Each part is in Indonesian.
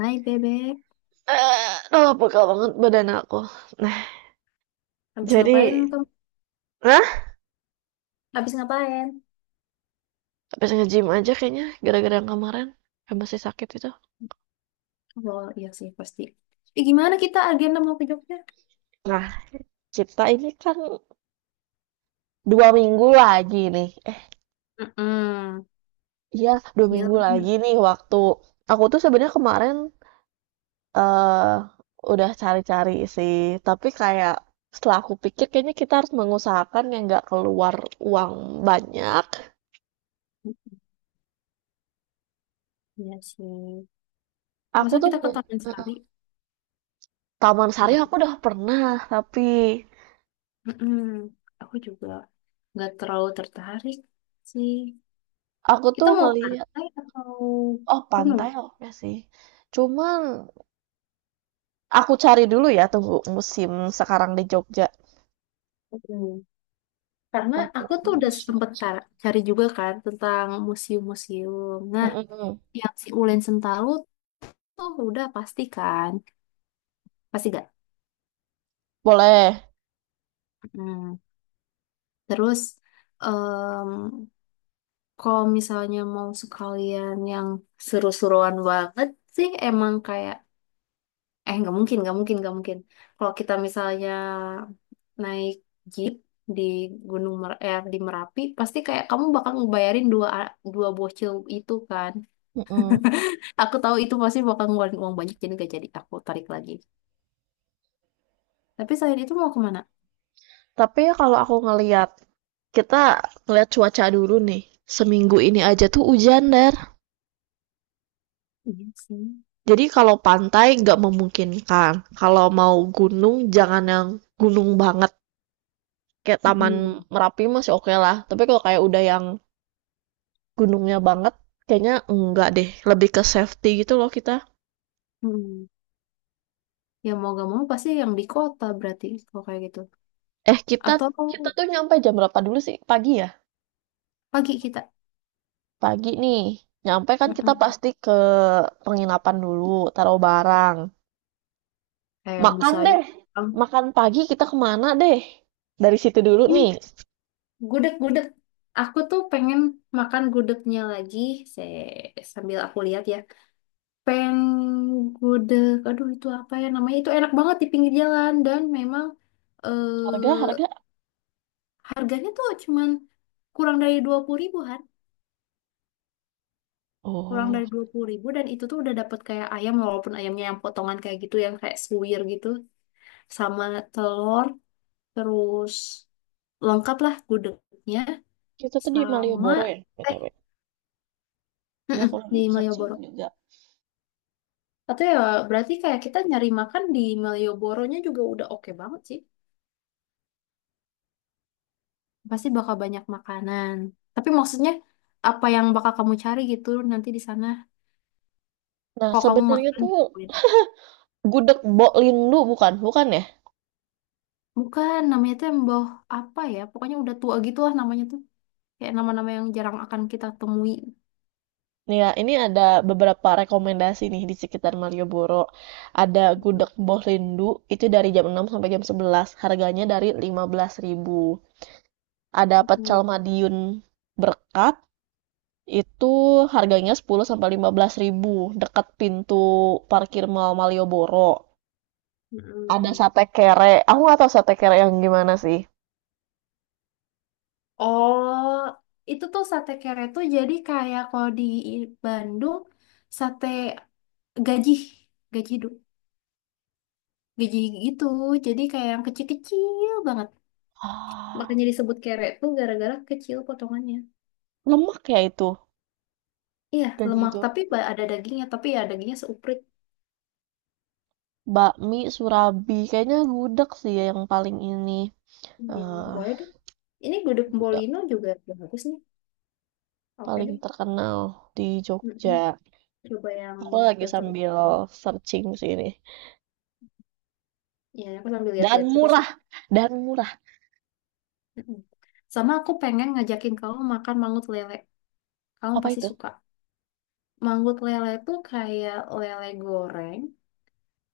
Hai bebek, Eh, aduh pegel banget badan aku. Nah, habis jadi, ngapain kamu? nah, Habis ngapain? habis nge-gym aja kayaknya gara-gara yang kemarin yang masih sakit itu. Oh iya sih pasti. Gimana kita agenda mau ke Jogja? Nah, kita ini kan 2 minggu lagi nih. Eh, Mm-mm. iya, dua Iya minggu lagi nggak? lagi nih waktu aku tuh sebenarnya kemarin eh udah cari-cari sih, tapi kayak setelah aku pikir kayaknya kita harus mengusahakan yang nggak keluar uang banyak. Iya sih. Masa Aku tuh kita ke Taman Sari? Taman Sari Enggak. aku udah pernah, tapi Mm-mm. Aku juga nggak terlalu tertarik sih. aku Kita tuh mau ngelihat. pantai atau Oh, gunung? pantai oke sih. Cuman aku cari dulu ya tunggu musim sekarang di Jogja. mm Karena aku tuh Laporan udah sempet cuaca. Cari juga kan tentang museum-museum. Nah, Mm-mm. yang si Ulen Sentalu tuh udah pasti kan? Pasti gak? Boleh. Nah, terus em, kalau misalnya mau sekalian yang seru-seruan banget sih emang kayak nggak mungkin nggak mungkin nggak mungkin. Kalau kita misalnya naik jeep di di Merapi pasti kayak kamu bakal ngebayarin dua dua bocil itu kan. Mm-mm. Aku tahu itu pasti bakal ngeluarin uang banyak jadi gak jadi aku tarik lagi. Tapi selain itu mau kemana? Tapi ya kalau aku ngeliat, kita ngeliat cuaca dulu nih. Seminggu ini aja tuh hujan, Der. Iya sih. Jadi kalau pantai nggak memungkinkan. Kalau mau gunung, jangan yang gunung banget. Kayak Taman Mm-mm. Merapi masih oke lah. Tapi kalau kayak udah yang gunungnya banget, kayaknya enggak deh. Lebih ke safety gitu loh kita. Mm-mm. Ya mau gak mau pasti yang di kota berarti kalau kayak gitu. Eh, kita Atau kita tuh nyampe jam berapa dulu sih? Pagi ya? pagi kita. Pagi nih. Nyampe kan kita Mm-mm. pasti ke penginapan dulu, taruh barang. Kayak yang Makan bisa aja. deh. um, Makan pagi kita kemana deh? Dari situ dulu hmm, nih. gudeg gudeg aku tuh pengen makan gudegnya lagi saya sambil aku lihat ya, peng gudeg aduh itu apa ya namanya itu enak banget di pinggir jalan dan memang Harga, eh, harga. harganya tuh cuman kurang dari 20 ribuan, kurang Oh, dari 20 ribu dan itu tuh udah dapet kayak ayam walaupun ayamnya yang potongan kayak gitu yang kayak suwir gitu sama telur terus lengkap lah gudegnya. kita tuh di Sama Malioboro ya, eh BTW. Ini aku mm-mm, lagi di searching Malioboro. juga. Atau ya berarti kayak kita nyari makan di Malioboronya juga udah oke banget sih. Pasti bakal banyak makanan. Tapi maksudnya apa yang bakal kamu cari gitu nanti di sana Nah, kalau kamu sebenarnya makan di tuh kuliner. Gudeg Bok Lindu bukan? Bukan ya? Bukan namanya tuh yang bawah apa ya? Pokoknya udah tua gitu lah namanya tuh. Kayak nama-nama yang jarang akan kita temui. Nih ya, ini ada beberapa rekomendasi nih di sekitar Malioboro. Ada Mm-mm, gudeg Mbah Lindu, itu dari jam 6 sampai jam 11. Harganya dari 15 ribu. Ada pecel mm-mm, Madiun Berkat, itu harganya 10 sampai 15 ribu. Dekat pintu parkir Mall Malioboro. Ada mm-mm. sate kere, aku nggak tahu sate kere yang gimana sih. Oh, itu tuh sate kere tuh jadi kayak kalau di Bandung sate gaji, gaji du- gaji gitu. Jadi kayak yang kecil-kecil banget. Ah, Makanya disebut kere tuh gara-gara kecil potongannya. lemak ya itu, Iya, gaji lemak itu. tapi ada dagingnya, tapi ya dagingnya seuprit. Bakmi Surabi, kayaknya gudeg sih yang paling ini. Iya, eh boleh deh. Ini gudeg Bolino juga bagus nih. Oke paling deh. terkenal di Mm-mm. Jogja. Coba Aku yang lagi tertentu. sambil searching sih ini. Ya, aku sambil Dan lihat-lihat juga sih. murah, dan murah. Mm-mm. Sama aku pengen ngajakin kamu makan mangut lele. Kamu Apa pasti itu? suka. Manggut lele tuh kayak lele goreng,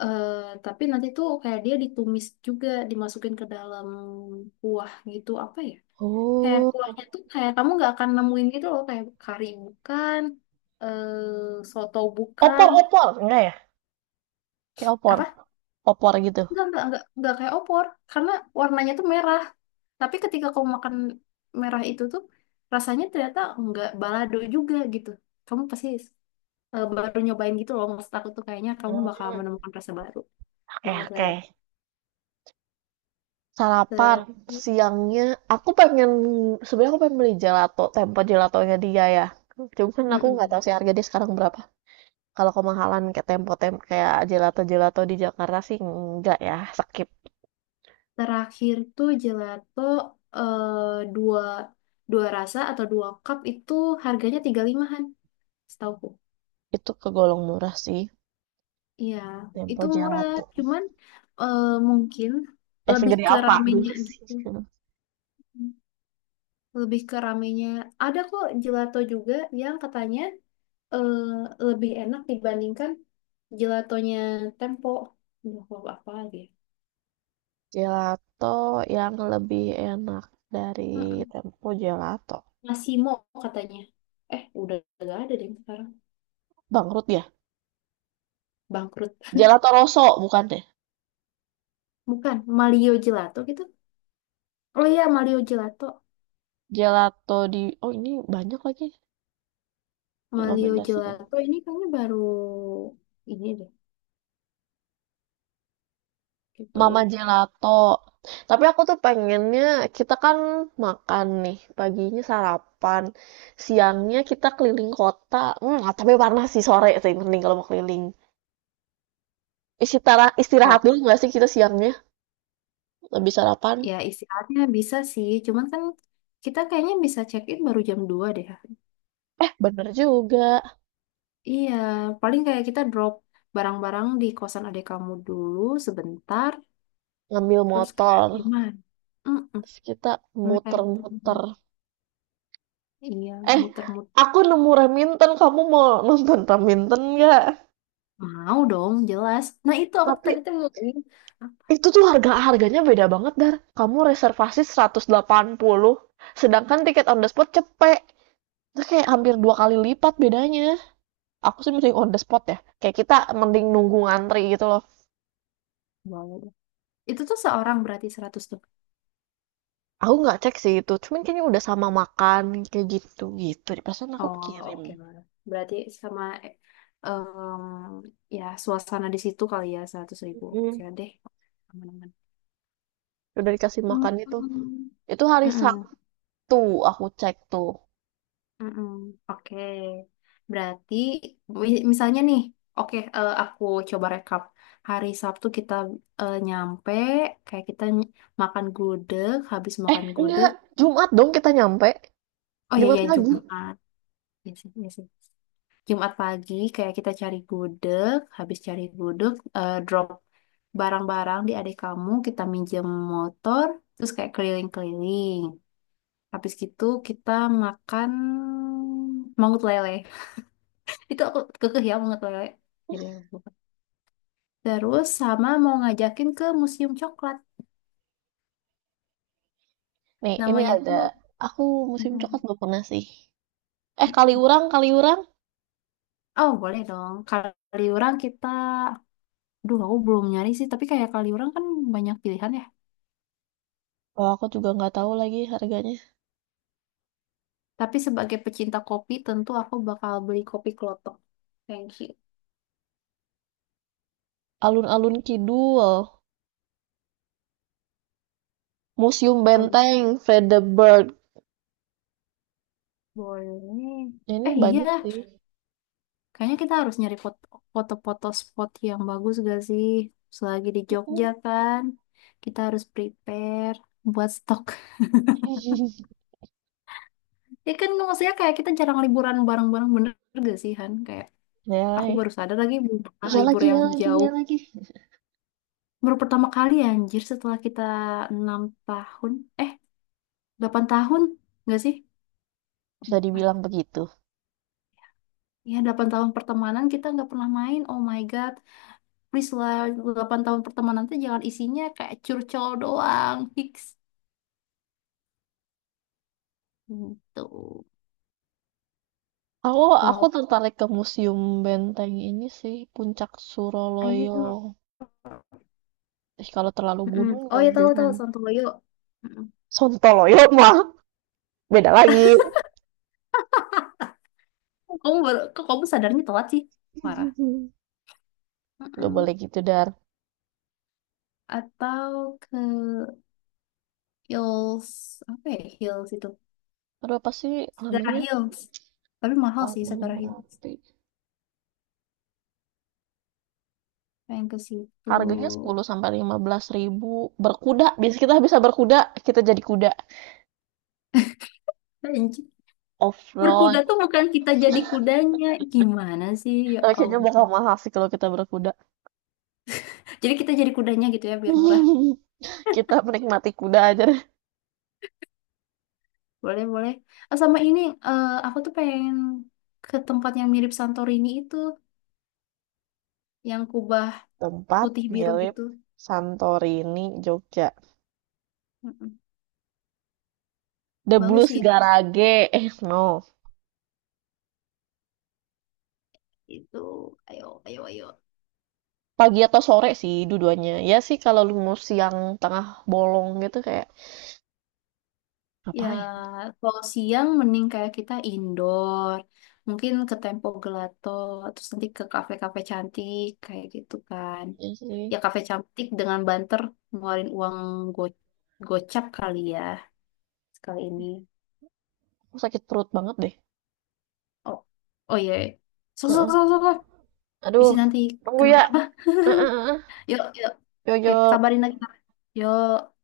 eh, tapi nanti tuh kayak dia ditumis juga, dimasukin ke dalam kuah gitu, apa ya? Kayak kuahnya Oh, tuh kayak kamu nggak akan nemuin gitu loh, kayak kari bukan, soto bukan, opor-opor, enggak ya? Kayak opor, apa? opor gitu. Nggak kayak opor, karena warnanya tuh merah. Tapi ketika kamu makan merah itu tuh, rasanya ternyata nggak balado juga gitu. Kamu pasti baru nyobain gitu loh. Maksud aku tuh kayaknya kamu bakal Hmm, menemukan rasa baru. oke, Mango oke. planet. Sarapan Ter- siangnya, aku pengen sebenarnya aku pengen beli gelato, tempo gelatonya dia ya. Cuman aku nggak tahu Mm-mm. sih harga dia sekarang berapa. Kalau kemahalan kayak tempo kayak gelato gelato di Jakarta sih enggak ya, skip. Terakhir tuh gelato eh, dua dua rasa atau dua cup itu harganya 35-an setauku. Itu kegolong murah sih. Iya, itu Tempo murah. gelato. Cuman eh, mungkin Eh, lebih segede ke apa ramenya dulu sih? gitu. Lebih ke ramenya. Ada kok gelato juga yang katanya eh, lebih enak dibandingkan gelatonya Tempo. Duh, apa lagi ya? Gelato yang lebih enak dari Mm-mm. Tempo Gelato. Massimo katanya. Eh, udah gak ada deh sekarang. Bangkrut ya? Bangkrut. Gelato Rosso bukan deh. Bukan, Malio Gelato gitu. Oh iya, Malio Gelato. Gelato di Oh, ini banyak lagi Malio rekomendasinya. Gelato ini kayaknya baru ini deh Mama gitu. Gelato. Tapi aku tuh pengennya kita kan makan nih, paginya sarapan, siangnya kita keliling kota. Hmm, ah, tapi panas sih sore sih mending kalau mau keliling. Istirahat istirahat Oh, dulu nggak sih kita siangnya? Lebih sarapan. ya istirahatnya bisa sih. Cuman kan kita kayaknya bisa check-in baru jam 2 deh. Eh, bener juga. Iya, paling kayak kita drop barang-barang di kosan adik kamu dulu sebentar. Ngambil Terus kayak motor. gimana? Mm-mm. Terus kita Kayak gitu. muter-muter. Iya, Eh, muter-muter. aku nemu Raminten, kamu mau nonton Raminten nggak? Mau dong, jelas. Nah, itu aku Tapi tadi tuh mau ngomongin. Ah, itu tuh harga-harganya beda banget, Dar. Kamu reservasi 180 sedangkan tiket on the spot cepet. Itu kayak hampir dua kali lipat bedanya. Aku sih mending on the spot ya. Kayak kita mending nunggu ngantri gitu loh. boleh. Itu tuh seorang berarti 100 tuh. Aku nggak cek sih itu, cuman kayaknya udah sama makan kayak gitu gitu. Di pesan aku Oh, kirim. oke lah. Berarti sama eh, em, ya suasana di situ kali ya 100 ribu. Oke Mm, deh. Aman-aman. udah dikasih Mm, makan itu. mm, Itu hari Tuh, aku cek tuh. mm, mm. Oke. Berarti misalnya nih, oke aku coba rekap. Hari Sabtu kita nyampe, kayak makan gudeg, habis makan Enggak, gudeg. Jumat dong kita nyampe. Oh iya Jumat iya lagi. Jumat. Iya sih, iya sih. Jumat pagi kayak kita cari gudeg, habis cari gudeg, drop barang-barang di adik kamu, kita minjem motor, terus kayak keliling-keliling. Habis gitu kita makan mangut lele. Itu aku kekeh ya mangut lele. Jadi aku lupa. Terus sama mau ngajakin ke Museum Coklat. Nih, ini Namanya tuh. ada. Aku musim coklat belum pernah sih. Eh, Kaliurang, Kaliurang. Oh, boleh dong. Kaliurang kita, aduh aku belum nyari sih, tapi kayak Kaliurang kan banyak pilihan ya. Oh, aku juga nggak tahu lagi harganya. Tapi sebagai pecinta kopi, tentu aku bakal beli kopi klotok. Thank you. Alun-alun Kidul. Museum Kalau Benteng, Fredeberg. boleh, Ya, ini eh banyak iya, sih. kayaknya kita harus nyari foto-foto spot yang bagus gak sih? Selagi di Jogja kan, kita harus prepare buat stok. Ya kan maksudnya kayak kita jarang liburan bareng-bareng bener gak sih Han? Kayak Ya, aku lagi. baru sadar lagi belum pernah Ya libur lagi, ya yang lagi, ya jauh. lagi. Baru pertama kali anjir setelah kita 6 tahun, eh 8 tahun gak sih? Bisa dibilang begitu. Ya, 8 tahun pertemanan kita nggak pernah main. Oh my God. Please lah, 8 tahun pertemanan tuh jangan isinya kayak curcol doang. Fix. Gitu. Aku, aku Wow. tertarik ke Museum Benteng ini sih. Puncak Suroloyo. Ayo. Ih, kalau terlalu Mm-mm. gunung Oh mah ya, tahu jangan. tahu Santoyo. Mm-mm. Sontoloyo mah beda lagi. Kok kamu baru, kok kamu sadarnya telat sih? Parah. Nggak Mm-mm. boleh gitu, Dar. Atau ke Hills. Apa ya Hills itu? Aduh, apa sih Sagara namanya? Hills. Tapi mahal sih Taman Sagara Hills. Merapi. Pengen ke situ. Harganya sepuluh sampai 15 ribu. Berkuda. Biasa kita bisa berkuda, kita jadi kuda. Berkuda Off-road. tuh bukan kita jadi kudanya. Gimana sih? Ya Eh, kayaknya ampun. bakal mahal sih kalau kita berkuda. Jadi kita jadi kudanya gitu ya biar murah. Kita menikmati kuda aja deh. Boleh, boleh. Oh, sama ini aku tuh pengen ke tempat yang mirip Santorini itu, yang kubah Tempat putih biru mirip gitu. Santorini, Jogja. Mm-mm. The Bagus Blues sih Garage. Eh, no. itu. Ayo, ayo, ayo. Pagi atau sore sih dua-duanya. Ya sih kalau lu mau siang tengah bolong gitu kayak. Ya, Ngapain? kalau siang mending kayak kita indoor. Mungkin ke Tempo Gelato, terus nanti ke kafe-kafe cantik kayak gitu kan. Iya sih. Ya kafe cantik dengan banter ngeluarin uang go gocap kali ya sekali ini. Aku sakit perut banget deh. Oh, oh iya. So, so, Heeh. so, so, so. Bisa Aduh, nanti tunggu ya. kenapa-napa. Heeh heeh. Yuk, yuk. Yo Oke, yo. kabarin lagi. Yuk.